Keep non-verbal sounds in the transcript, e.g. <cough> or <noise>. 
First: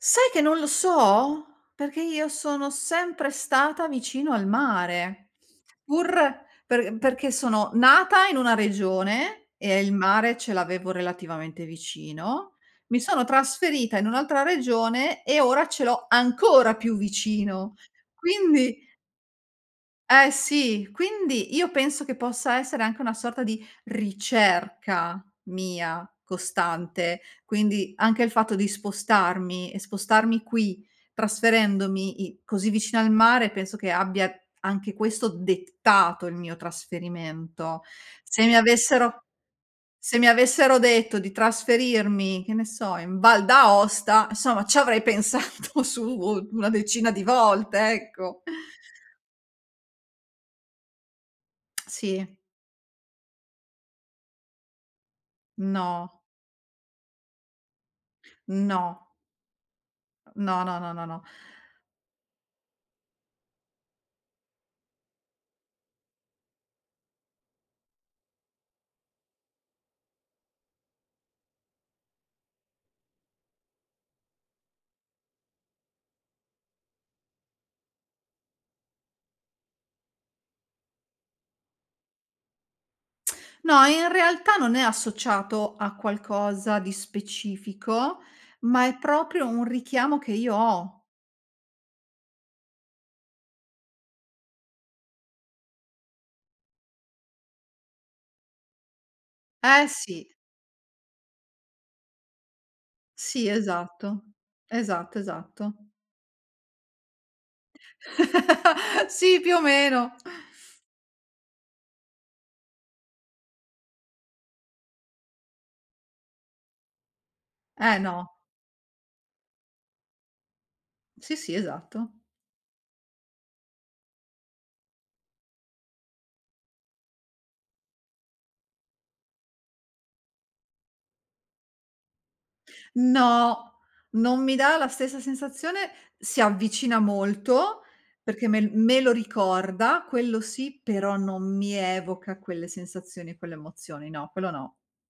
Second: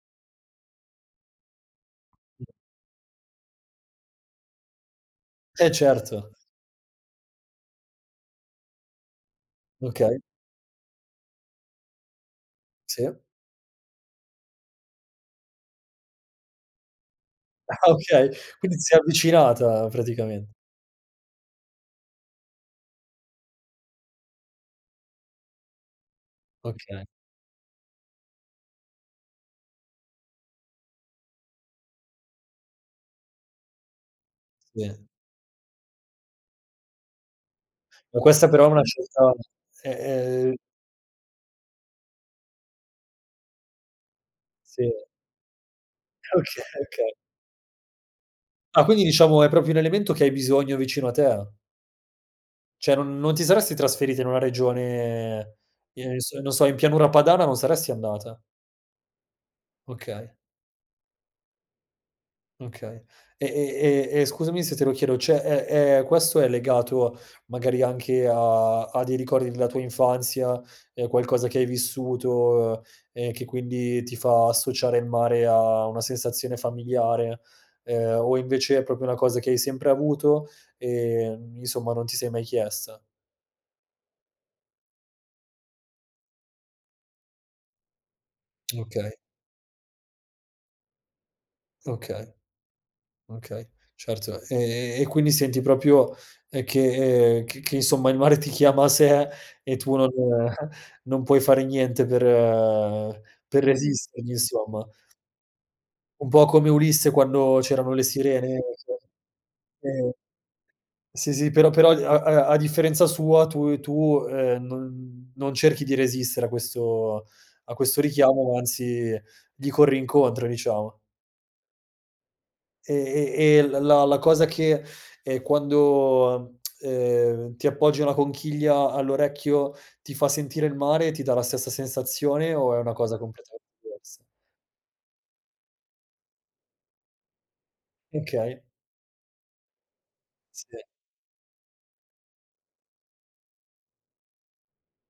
Sai che non lo so? Perché io sono sempre stata vicino al mare, Eh pur certo. per perché sono nata in una regione e il Okay. mare ce l'avevo relativamente vicino. Mi Sì. sono trasferita in un'altra regione e ora ce l'ho ancora più vicino. Ah okay. Quindi Quindi si è avvicinata, Eh praticament sì, quindi io penso che possa essere anche una sorta di ricerca, mia, Okay. costante, quindi anche il fatto di spostarmi e spostarmi qui, trasferendomi i così vicino al mare, penso che abbia, anche Sì. questo, dettato il mio trasferimento. Ma Se questa mi però è una avessero scelta, ehm, se mi ehm avessero detto di trasferirmi, che ne so, in Val d'Aosta, insomma, Sì. c'avrei pensato su u una Oka decina okay. di volte, ecco. Ah quindi diciamo è proprio un elemento che hai bisogno vicino a te? <clicks tongue> Sì. Cioè non non ti saresti trasferita in una regione, No. ehm, n s non so, in pianura padana non saresti andata? No. Okay. No, no, no, no, no. Okay. E e e e scusami se te lo chiedo, cioè è è questo è legato, magari, anche a a dei ricordi della tua infanzia, ehm, qualcosa che hai vissuto e che quindi ti fa associare il mare a una sensazione familiare, ehm, o invece è proprio una cosa che hai sempre avuto e n insomma non ti sei mai chiesta? <tsk> No, in realtà non è associato a qualcosa di specifico, ma è Okay. proprio un richiamo che io ho. Okay. Okay, certo. Ehm, e quindi senti proprio uhm, che c che insomma il mare ti chiama a sé e Eh tu non sì. <chuckles> non puoi fare niente per Sì, per esatto, resistergli insomma. esatto, esatto. Un po' come Ulisse quando c'erano le sirene. <unintelligible> <chuckles> Sì, più o Ehm meno. Sì, sì, però però a a a differenza sua tue tu, ehm, non non cerchi di resistere a questo a Eh questo no. richiamo, anzi gli corri incontro, diciamo. Sì, sì, esatto. E e e l la la cosa che, ehm, quando, <tsk> ehm, ti appoggi una conchiglia all'orecchio ti fa sentire il mare, ti dà la stessa sensazione o è una cosa completa No! divers Non mi dà la stessa sensazione, si avvicina molto, perché me Okay. l me lo ricorda, quello sì, <unintelligible> però non mi evoca quelle sensazioni e quelle emozioni. No, quello no.